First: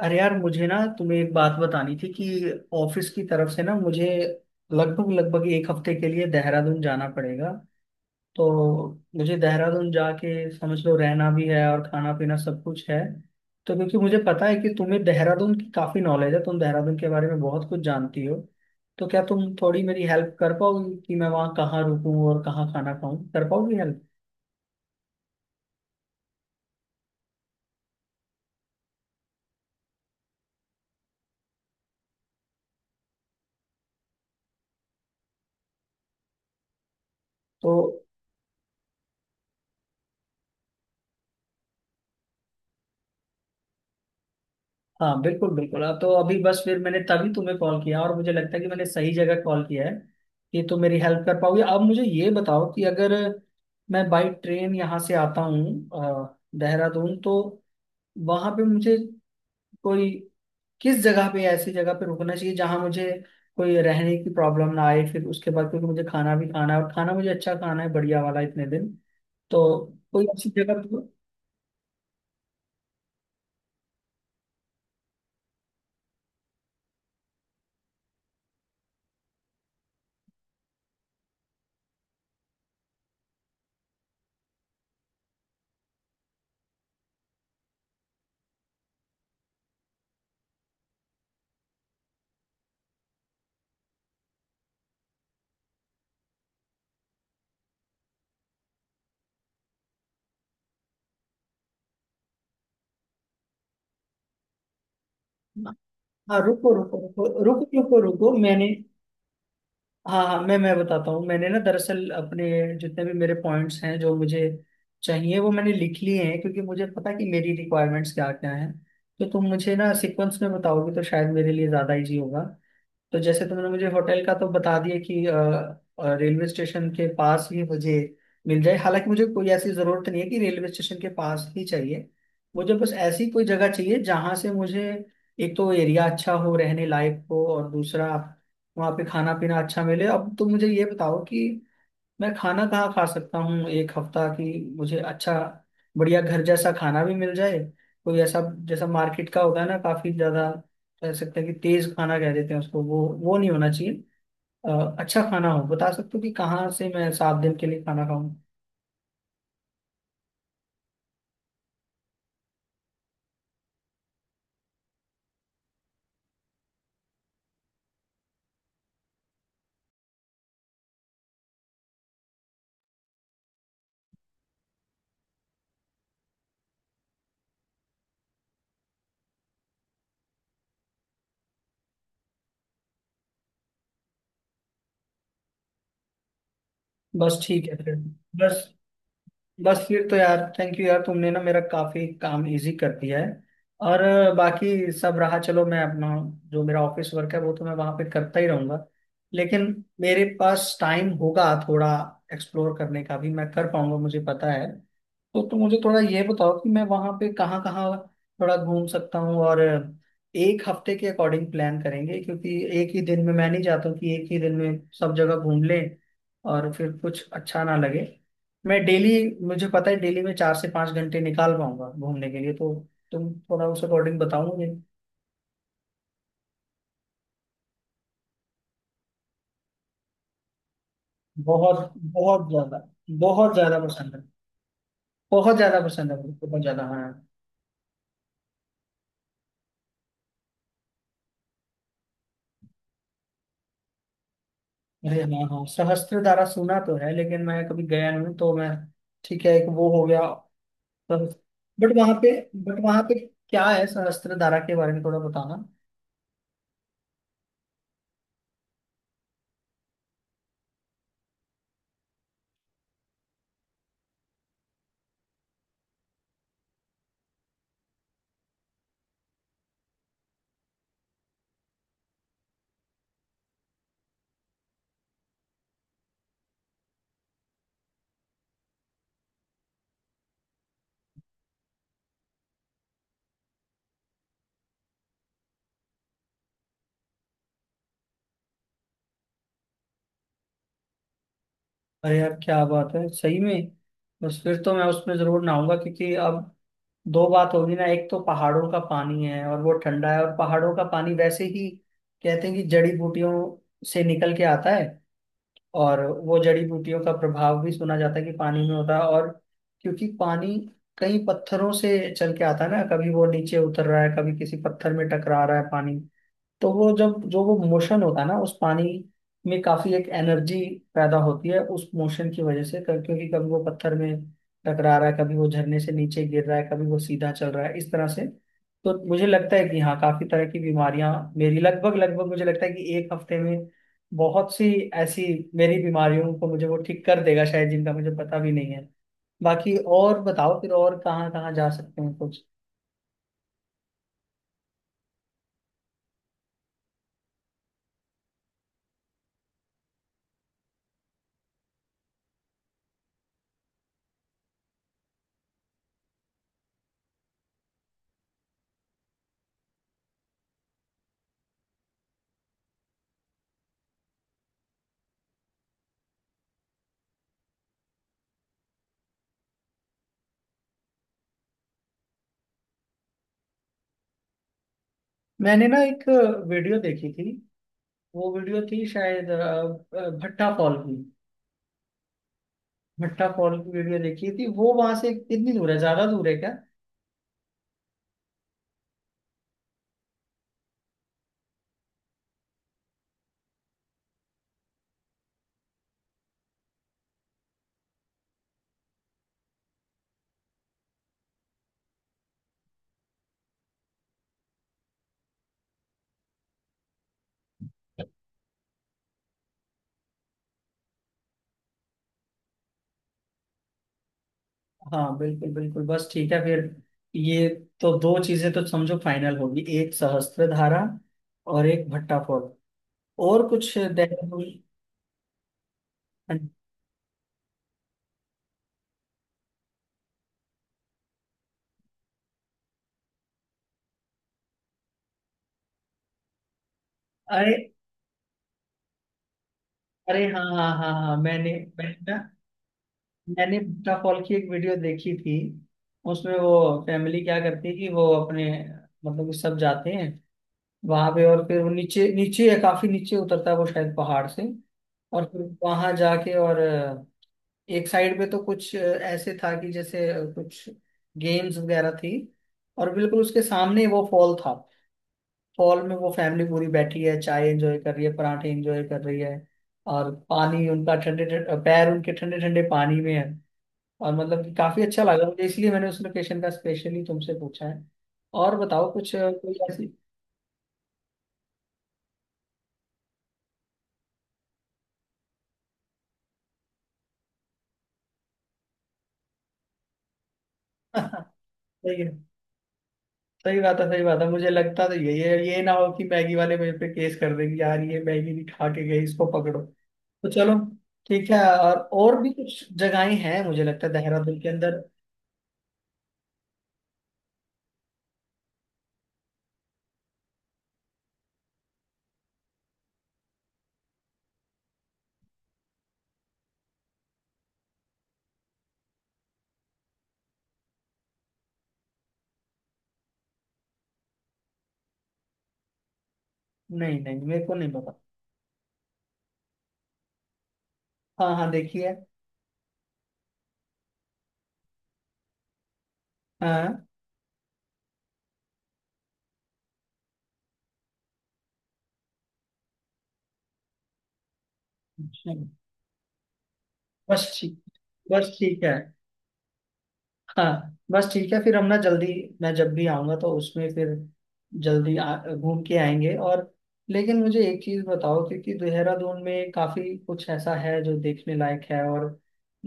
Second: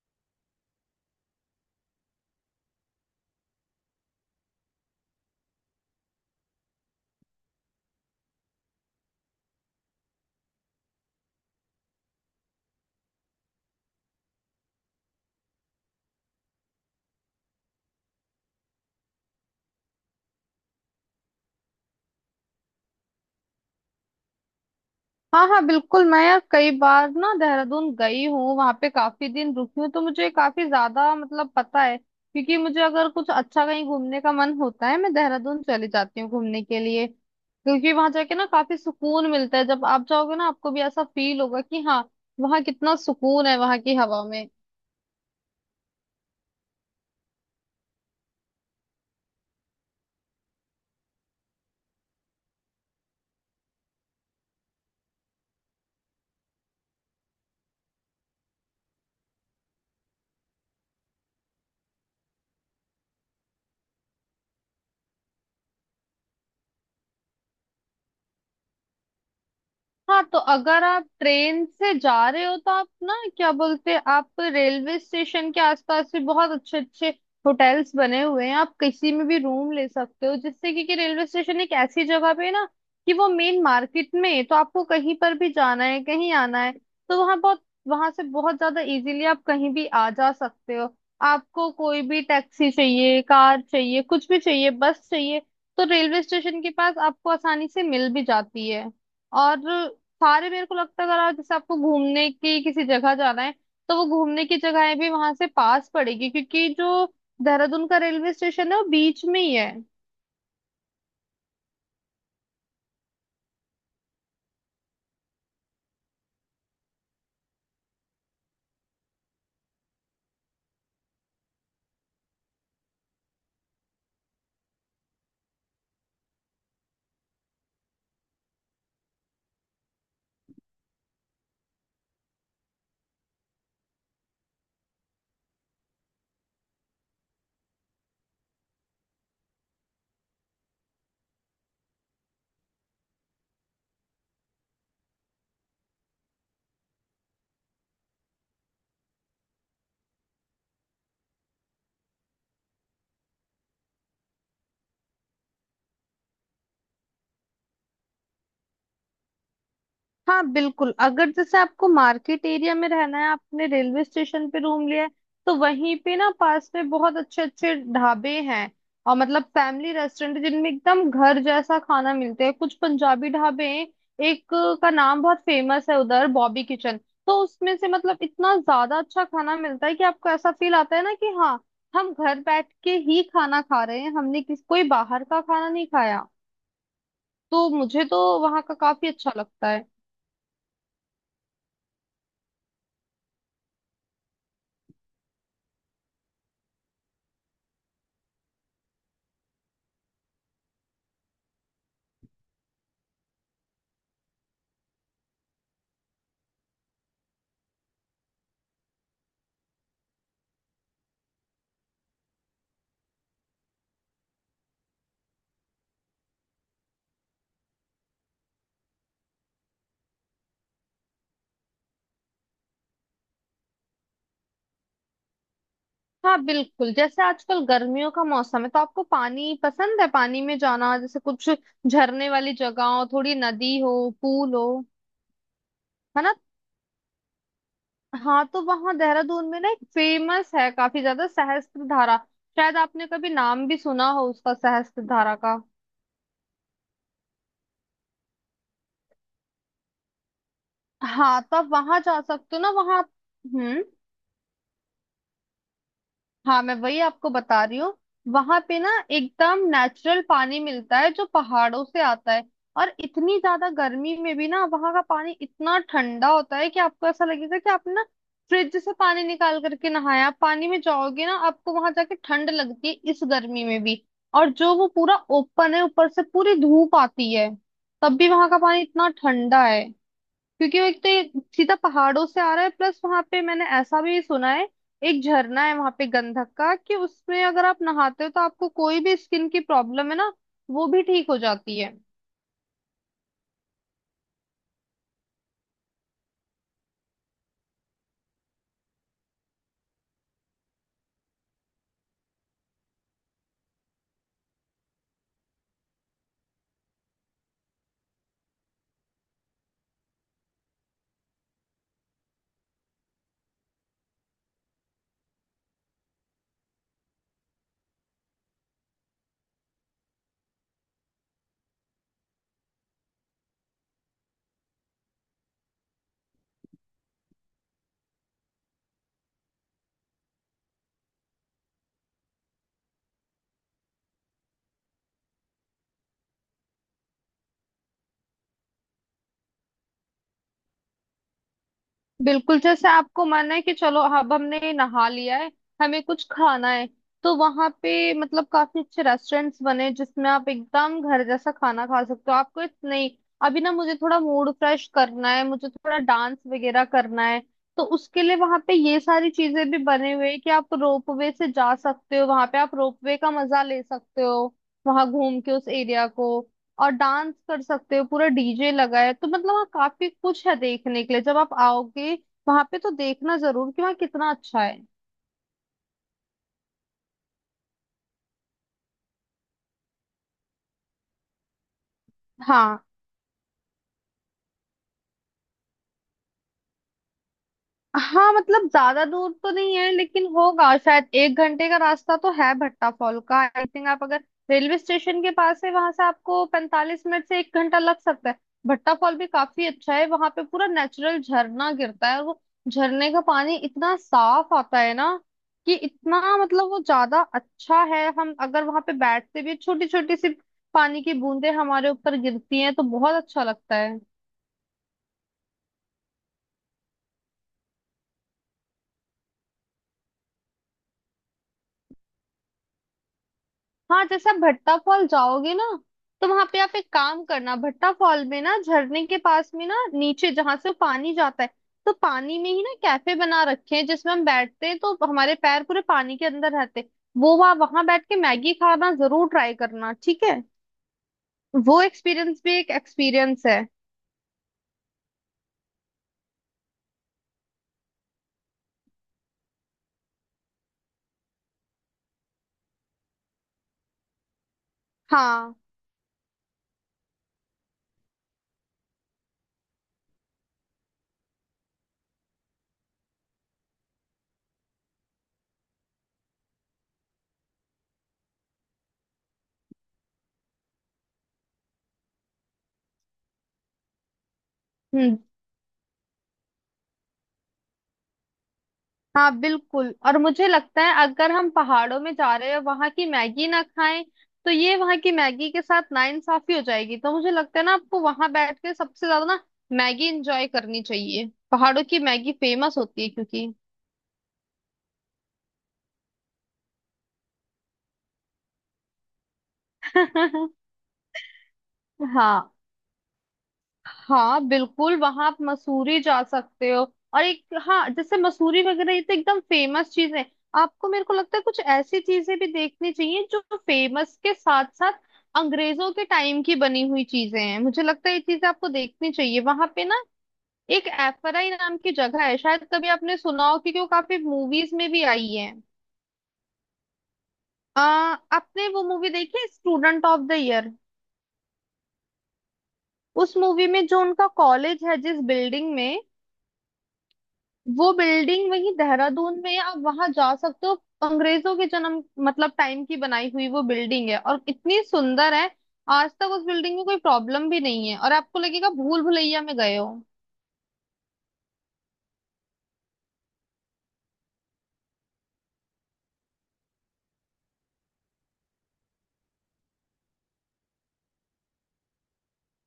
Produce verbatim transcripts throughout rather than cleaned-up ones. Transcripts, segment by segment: अरे यार, मुझे ना तुम्हें एक बात बतानी थी कि ऑफिस की तरफ से ना मुझे लगभग लगभग एक हफ्ते के लिए देहरादून जाना पड़ेगा। तो मुझे देहरादून जाके समझ लो रहना भी है और खाना पीना सब कुछ है। तो क्योंकि मुझे पता है कि तुम्हें देहरादून की काफी नॉलेज है, तुम देहरादून के बारे में बहुत कुछ जानती हो, तो क्या तुम थोड़ी मेरी हेल्प कर पाओगी कि मैं वहाँ कहाँ रुकूं और कहाँ खाना खाऊं? कर पाओगी हेल्प? हाँ, हाँ, बिल्कुल। मैं यार कई बार ना देहरादून गई हूँ, वहां पे काफी दिन रुकी हूँ। तो मुझे काफी ज्यादा मतलब पता है, क्योंकि मुझे अगर कुछ अच्छा कहीं घूमने का मन होता है मैं देहरादून चली जाती हूँ घूमने के लिए, तो क्योंकि वहां जाके ना काफी सुकून मिलता है। जब आप जाओगे ना, आपको भी ऐसा फील होगा कि हाँ, वहाँ कितना सुकून है, वहां की हवा में। हाँ, बिल्कुल बिल्कुल, अब तो अभी बस फिर मैंने तभी तुम्हें कॉल किया और मुझे लगता है कि मैंने सही जगह कॉल किया है कि तुम मेरी हेल्प कर पाओगे। अब मुझे ये बताओ कि अगर मैं बाई ट्रेन यहाँ से आता हूँ अ, देहरादून, तो वहाँ पे मुझे कोई किस जगह पे, ऐसी जगह पे रुकना चाहिए जहाँ मुझे कोई रहने की प्रॉब्लम ना आए। फिर उसके बाद क्योंकि मुझे खाना भी खाना है और खाना मुझे अच्छा खाना है, बढ़िया वाला, इतने दिन। तो हाँ, कोई तो अच्छी जगह अगर पे- आप ट्रेन से जा रहे हो तो आप ना क्या बोलते हैं, आप रेलवे स्टेशन के आसपास भी बहुत अच्छे अच्छे होटल्स बने हुए हैं। आप किसी में भी रूम ले सकते हो, जिससे कि, कि रेलवे स्टेशन एक ऐसी जगह पे है ना, कि वो मेन मार्केट में है। तो आपको कहीं पर भी जाना है, कहीं आना है, तो वहाँ बहुत वहां से बहुत ज्यादा इजीली आप कहीं भी आ जा सकते हो। आपको कोई भी टैक्सी चाहिए, कार चाहिए, कुछ भी चाहिए, बस चाहिए, तो रेलवे स्टेशन के पास आपको आसानी से मिल भी जाती है। और सारे, मेरे को लगता है, अगर आप जैसे आपको घूमने की किसी जगह जाना है तो वो घूमने की जगहें भी वहां से पास पड़ेगी, हाँ क्योंकि रुको रुको जो रुको रुको देहरादून का रुको रुको, रेलवे मैंने स्टेशन है वो बीच में ही है। हाँ हाँ, मैं मैं बताता हूँ। मैंने ना दरअसल अपने जितने भी मेरे पॉइंट्स हैं जो मुझे चाहिए वो मैंने लिख लिए हैं, क्योंकि मुझे पता है कि मेरी रिक्वायरमेंट्स क्या क्या हैं। तो तुम मुझे ना सीक्वेंस में बताओगे तो शायद मेरे लिए ज़्यादा इजी होगा। तो जैसे तुमने मुझे होटल का तो बता दिया कि अ, अ, रेलवे स्टेशन के पास ही मुझे मिल जाए, हालांकि मुझे कोई ऐसी जरूरत नहीं है कि रेलवे स्टेशन के पास ही चाहिए। मुझे बस ऐसी कोई जगह चाहिए जहां से मुझे एक तो एरिया अच्छा हो, रहने लायक हो, और दूसरा वहाँ पे खाना पीना अच्छा मिले। अब तुम मुझे ये बताओ कि मैं खाना कहाँ खा सकता हूँ एक हफ्ता की? मुझे अच्छा बढ़िया घर जैसा खाना भी मिल जाए, कोई ऐसा जैसा मार्केट का होता है ना, काफी ज्यादा कह सकते हैं कि तेज खाना कह देते हैं उसको, वो वो नहीं होना चाहिए। अ, अच्छा खाना हो। बता सकते हो कि कहाँ से मैं सात दिन के लिए खाना खाऊं? हाँ, बिल्कुल। अगर जैसे आपको मार्केट एरिया में रहना है, आपने रेलवे स्टेशन पे रूम लिया है, तो वहीं पे ना पास में बहुत अच्छे अच्छे ढाबे हैं। और मतलब फैमिली रेस्टोरेंट जिनमें एकदम घर जैसा खाना मिलते हैं, कुछ पंजाबी ढाबे हैं। एक का नाम बहुत फेमस है उधर, बॉबी किचन। तो उसमें से मतलब इतना ज्यादा अच्छा खाना मिलता है कि आपको ऐसा फील आता है ना कि हाँ, हम घर बैठ के ही खाना खा रहे हैं, हमने किस कोई बाहर का खाना नहीं खाया। बस ठीक तो है फिर। मुझे तो वहाँ बस का काफी अच्छा लगता बस है। फिर तो यार, थैंक यू यार, तुमने ना मेरा काफी काम इजी कर दिया है। और अ, बाकी सब रहा, चलो मैं अपना जो मेरा ऑफिस वर्क है वो तो मैं वहां पे करता ही रहूंगा, लेकिन मेरे पास टाइम होगा थोड़ा एक्सप्लोर करने का भी, मैं कर पाऊंगा मुझे पता है। तो तुम मुझे थोड़ा ये बताओ कि मैं वहां पे कहाँ कहाँ थोड़ा घूम सकता हूँ, और एक हफ्ते के अकॉर्डिंग प्लान करेंगे, क्योंकि एक ही दिन में मैं नहीं चाहता हूँ कि एक ही दिन में सब जगह घूम लें और फिर कुछ अच्छा ना लगे। मैं डेली, मुझे पता है डेली में चार से पांच घंटे निकाल पाऊंगा घूमने के लिए, तो तुम थोड़ा उस अकॉर्डिंग बताओ मुझे। हाँ, बिल्कुल। जैसे आजकल गर्मियों का मौसम है तो आपको पानी पसंद है, पानी में जाना, जैसे कुछ बहुत झरने बहुत वाली ज्यादा। जगह हो, थोड़ी बहुत ज्यादा नदी हो, पसंद है। पूल हो, बहुत ज्यादा पसंद है है ना? मुझे, बहुत ज्यादा, हाँ। हाँ, तो वहाँ देहरादून में ना एक फेमस है काफी ज्यादा, सहस्त्र धारा। शायद आपने कभी नाम भी सुना हो उसका, सहस्त्र अरे धारा हाँ का। हाँ, सहस्त्रधारा सुना तो है लेकिन मैं कभी गया नहीं हूँ, तो मैं ठीक है, एक वो हो गया। हाँ, तो आप बट वहां वहां जा पे, सकते हो ना, बट वहाँ। वहां पे क्या हम्म है सहस्त्रधारा के बारे में थोड़ा बताना। हाँ, मैं वही आपको बता रही हूँ। वहां पे ना एकदम नेचुरल पानी मिलता है, जो पहाड़ों से आता है। और इतनी ज्यादा गर्मी में भी ना वहां का पानी इतना ठंडा होता है कि आपको ऐसा लगेगा कि आपने ना फ्रिज से पानी निकाल करके नहाया। आप पानी में जाओगे ना, आपको वहां जाके ठंड लगती है इस गर्मी में भी। और जो वो पूरा ओपन है, ऊपर से पूरी धूप आती है, तब भी वहां का पानी इतना ठंडा है, क्योंकि वो एक तो ये सीधा पहाड़ों से आ रहा है। प्लस वहां पे मैंने ऐसा भी सुना है, एक झरना है वहां पे गंधक का, कि उसमें अगर आप नहाते हो तो आपको कोई भी स्किन की प्रॉब्लम है ना, वो भी ठीक हो जाती है। अरे यार क्या बात है, सही में। बस फिर तो मैं उसमें जरूर नहाऊंगा, क्योंकि अब दो बात होगी ना, एक तो पहाड़ों का पानी है और वो ठंडा है, और पहाड़ों का पानी वैसे ही कहते हैं कि जड़ी बूटियों से निकल के आता है, और वो जड़ी बूटियों का प्रभाव भी सुना जाता है कि पानी में होता है। और क्योंकि पानी कई पत्थरों से चल के आता है ना, कभी वो नीचे उतर रहा है, कभी किसी पत्थर में टकरा रहा है पानी, तो वो जब जो वो मोशन होता है ना उस पानी में, काफी एक एनर्जी पैदा होती है उस मोशन की वजह से। क- क्योंकि कभी वो पत्थर में टकरा रहा है, कभी वो झरने से नीचे गिर रहा है, कभी वो सीधा चल रहा है, इस तरह से। तो मुझे लगता है कि हाँ, काफी तरह की बीमारियां मेरी, लगभग लगभग मुझे लगता है कि एक हफ्ते में बहुत सी ऐसी मेरी बीमारियों को मुझे वो ठीक कर देगा शायद, जिनका मुझे पता भी नहीं है। बाकी और बताओ फिर, और कहाँ कहाँ जा सकते हैं कुछ। बिल्कुल, जैसे आपको मन है कि चलो, अब हमने नहा लिया है, हमें कुछ खाना है, तो वहां पे मतलब काफी अच्छे रेस्टोरेंट्स बने हैं, जिसमें आप एकदम घर जैसा खाना खा सकते हो। आपको इत- नहीं, अभी ना मुझे थोड़ा मूड फ्रेश करना है, मुझे थोड़ा डांस वगैरह करना है, तो उसके लिए वहां पे ये सारी चीजें भी बने हुए हैं कि आप रोप वे से जा सकते हो, वहां पे आप रोप वे का मजा ले सकते हो वहां घूम के उस एरिया को। और डांस कर सकते हो, पूरा डीजे लगा है, तो मतलब वहाँ काफी कुछ है देखने के लिए। जब आप आओगे वहां पे, तो देखना जरूर कि वहाँ कितना अच्छा है। मैंने ना एक वीडियो देखी थी, वो वीडियो थी शायद अ, अ, भट्टा फॉल की। हाँ, भट्टा फॉल की वीडियो देखी थी, वो वहां से कितनी दूर है, ज्यादा दूर है क्या? हाँ, मतलब ज्यादा दूर तो नहीं है, लेकिन होगा शायद एक घंटे का रास्ता तो है भट्टा फॉल का, आई थिंक। आप अगर रेलवे स्टेशन के पास है, वहां से आपको पैंतालीस मिनट से एक घंटा लग सकता है। भट्टा फॉल भी काफी अच्छा है, वहां पे पूरा नेचुरल झरना गिरता है, और वो झरने का पानी इतना साफ आता है ना, कि इतना मतलब वो ज्यादा अच्छा है। हम अगर वहां पे बैठते भी, छोटी छोटी सी पानी की बूंदें हमारे ऊपर गिरती हैं तो बहुत अच्छा लगता है। हाँ बिल्कुल बिल्कुल, बस ठीक है फिर। ये तो दो चीजें तो समझो फाइनल होगी, एक सहस्त्रधारा और एक भट्टा फॉल, और कुछ हाँ, जैसे आप देहरादून। भट्टा फॉल जाओगे ना, तो वहां पे आप एक काम करना, भट्टा फॉल में ना झरने के पास में ना, नीचे जहां से पानी जाता है, तो पानी में ही ना कैफे बना रखे हैं, जिसमें हम बैठते हैं तो हमारे पैर पूरे पानी के अंदर रहते हैं। वो अरे वहां वहां बैठ के मैगी खाना जरूर ट्राई करना, ठीक अरे है। हाँ हाँ हाँ हाँ, मैंने वो मैंने ना एक्सपीरियंस भी एक एक्सपीरियंस मैंने है। भट्टा फॉल की एक वीडियो देखी थी। उसमें वो फैमिली क्या करती है कि वो अपने, मतलब कि सब जाते हैं वहां पे, और फिर वो नीचे नीचे या काफी नीचे उतरता है वो शायद पहाड़ से। और फिर हाँ, वहां जाके और अ, एक साइड पे तो कुछ अ, ऐसे था कि जैसे अ, कुछ गेम्स वगैरह थी, और बिल्कुल उसके सामने वो फॉल था। फॉल में वो फैमिली पूरी बैठी है, चाय एंजॉय कर रही है, पराठे एंजॉय कर रही है, और पानी उनका ठंडे ठंडे, पैर उनके ठंडे ठंडे पानी में है, और मतलब कि काफी अच्छा हम्म, लगा मुझे, इसलिए मैंने उस लोकेशन का स्पेशली तुमसे पूछा है। और बताओ कुछ अ, हाँ, कोई ऐसी बिल्कुल। और मुझे लगता है अगर हम पहाड़ों में जा रहे हैं वहां की मैगी ना खाएं, तो ये वहां की मैगी के साथ नाइंसाफी हो जाएगी। तो मुझे लगता है ना, आपको वहां बैठ के सबसे ज्यादा ना मैगी एंजॉय करनी चाहिए, पहाड़ों की सही है, मैगी फेमस होती है क्योंकि सही बात है सही बात है। मुझे लगता तो यही है, ये ना हो कि मैगी वाले मेरे पे केस कर देंगे यार, ये मैगी नहीं खा के गई, इसको पकड़ो, तो चलो ठीक है। और और भी हाँ, कुछ जगहें हैं मुझे लगता है देहरादून हाँ, के अंदर? बिल्कुल। वहां आप मसूरी जा सकते हो। और एक, हाँ, जैसे मसूरी वगैरह, ये तो एकदम फेमस चीज है। आपको, मेरे को लगता है कुछ ऐसी चीजें भी देखनी चाहिए जो फेमस के साथ साथ अंग्रेजों के टाइम की बनी हुई चीजें हैं, मुझे लगता है ये चीजें आपको देखनी चाहिए वहां पे ना। एक एफराई नाम की जगह है, शायद कभी आपने सुना हो, क्योंकि वो काफी मूवीज में भी आई है। नहीं नहीं, मेरे को नहीं आ, पता। आपने वो मूवी देखी स्टूडेंट ऑफ द ईयर? हाँ हाँ देखिए। उस मूवी में जो उनका कॉलेज है, जिस बिल्डिंग में, हाँ। वो बिल्डिंग वही देहरादून में है, आप वहां जा सकते हो। अंग्रेजों के जन्म मतलब टाइम की बनाई हुई वो बिल्डिंग है, और इतनी अच्छा। सुंदर है। आज तक उस बिल्डिंग में कोई बस प्रॉब्लम ठीक, भी नहीं है, और बस आपको ठीक लगेगा है। भूल भुलैया में गए हो। हाँ बस ठीक है फिर हम ना जल्दी, मैं जब भी आऊंगा तो उसमें फिर जल्दी आ- घूम के आएंगे। और लेकिन मुझे एक चीज बताओ, क्योंकि देहरादून में काफी कुछ ऐसा है जो देखने लायक है, और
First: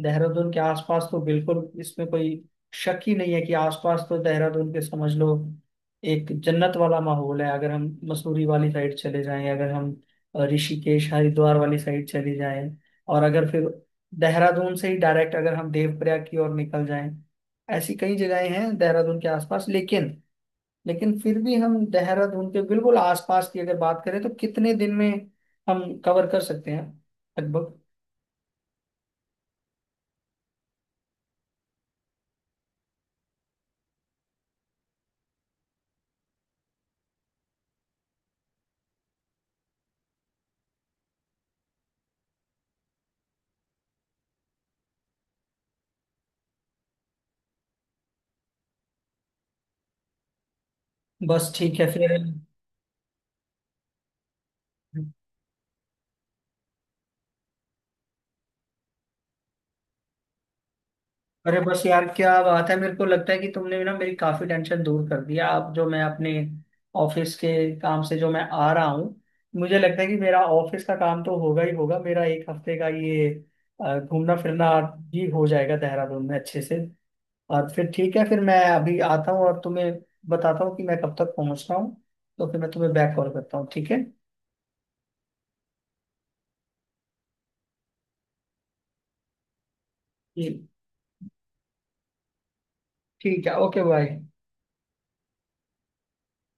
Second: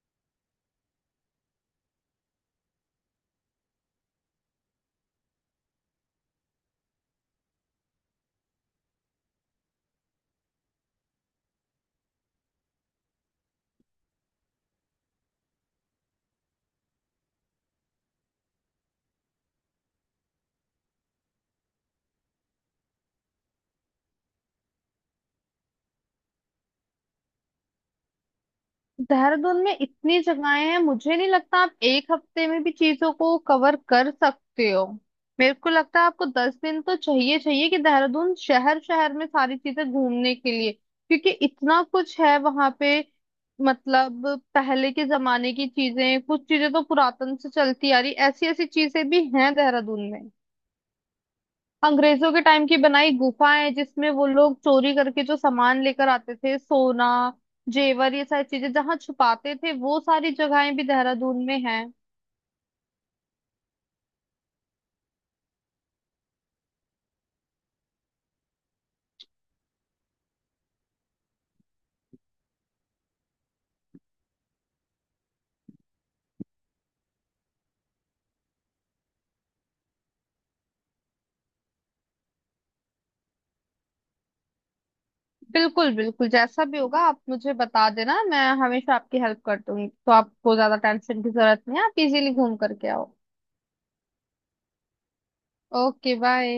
देहरादून के आसपास तो बिल्कुल इसमें कोई शक ही नहीं है कि आसपास तो देहरादून के समझ लो एक जन्नत वाला माहौल है। अगर हम मसूरी वाली साइड चले जाएं, अगर हम अ, ऋषिकेश हरिद्वार वाली साइड चले जाएं, और अगर फिर देहरादून से ही डायरेक्ट अगर हम देवप्रयाग की ओर निकल जाएं, ऐसी कई जगहें हैं देहरादून के आसपास। लेकिन लेकिन फिर भी हम देहरादून के बिल्कुल आसपास की अगर बात करें तो कितने दिन में हम कवर कर सकते हैं लगभग? देहरादून में इतनी जगहें हैं, मुझे नहीं लगता आप एक हफ्ते में भी चीजों को कवर कर सकते हो। मेरे को लगता है आपको दस दिन तो चाहिए, चाहिए कि देहरादून शहर, शहर में सारी चीजें घूमने के लिए, क्योंकि इतना कुछ है वहां पे। मतलब पहले के जमाने की चीजें, कुछ चीजें तो पुरातन से चलती आ रही, ऐसी ऐसी चीजें भी हैं देहरादून में। बस ठीक है फिर। अंग्रेजों के टाइम की बनाई गुफाएं, जिसमें वो लोग चोरी करके जो सामान लेकर आते थे, सोना, जेवर, ये सारी चीजें जहाँ छुपाते थे, वो सारी जगहें भी देहरादून में अरे बस हैं। यार, क्या बात है, मेरे को लगता है कि तुमने ना मेरी काफी टेंशन दूर कर दिया। अब जो मैं अपने ऑफिस के काम से जो मैं आ रहा हूँ, मुझे लगता है कि मेरा ऑफिस का काम तो होगा ही होगा, मेरा एक हफ्ते का ये अ, घूमना फिरना भी हो जाएगा देहरादून में अच्छे से। और फिर ठीक है, फिर मैं अभी आता हूँ और तुम्हें बताता हूँ कि मैं कब तक पहुँच रहा हूँ, तो फिर मैं तुम्हें बैक कॉल करता हूँ ठीक है? बिल्कुल, बिल्कुल, जैसा भी होगा आप मुझे बता देना, मैं हमेशा आपकी हेल्प कर दूंगी। तो आपको जी ज्यादा टेंशन की जरूरत नहीं है, आप इजीली घूम करके आओ। ठीक है, ओके बाय। Okay, bye.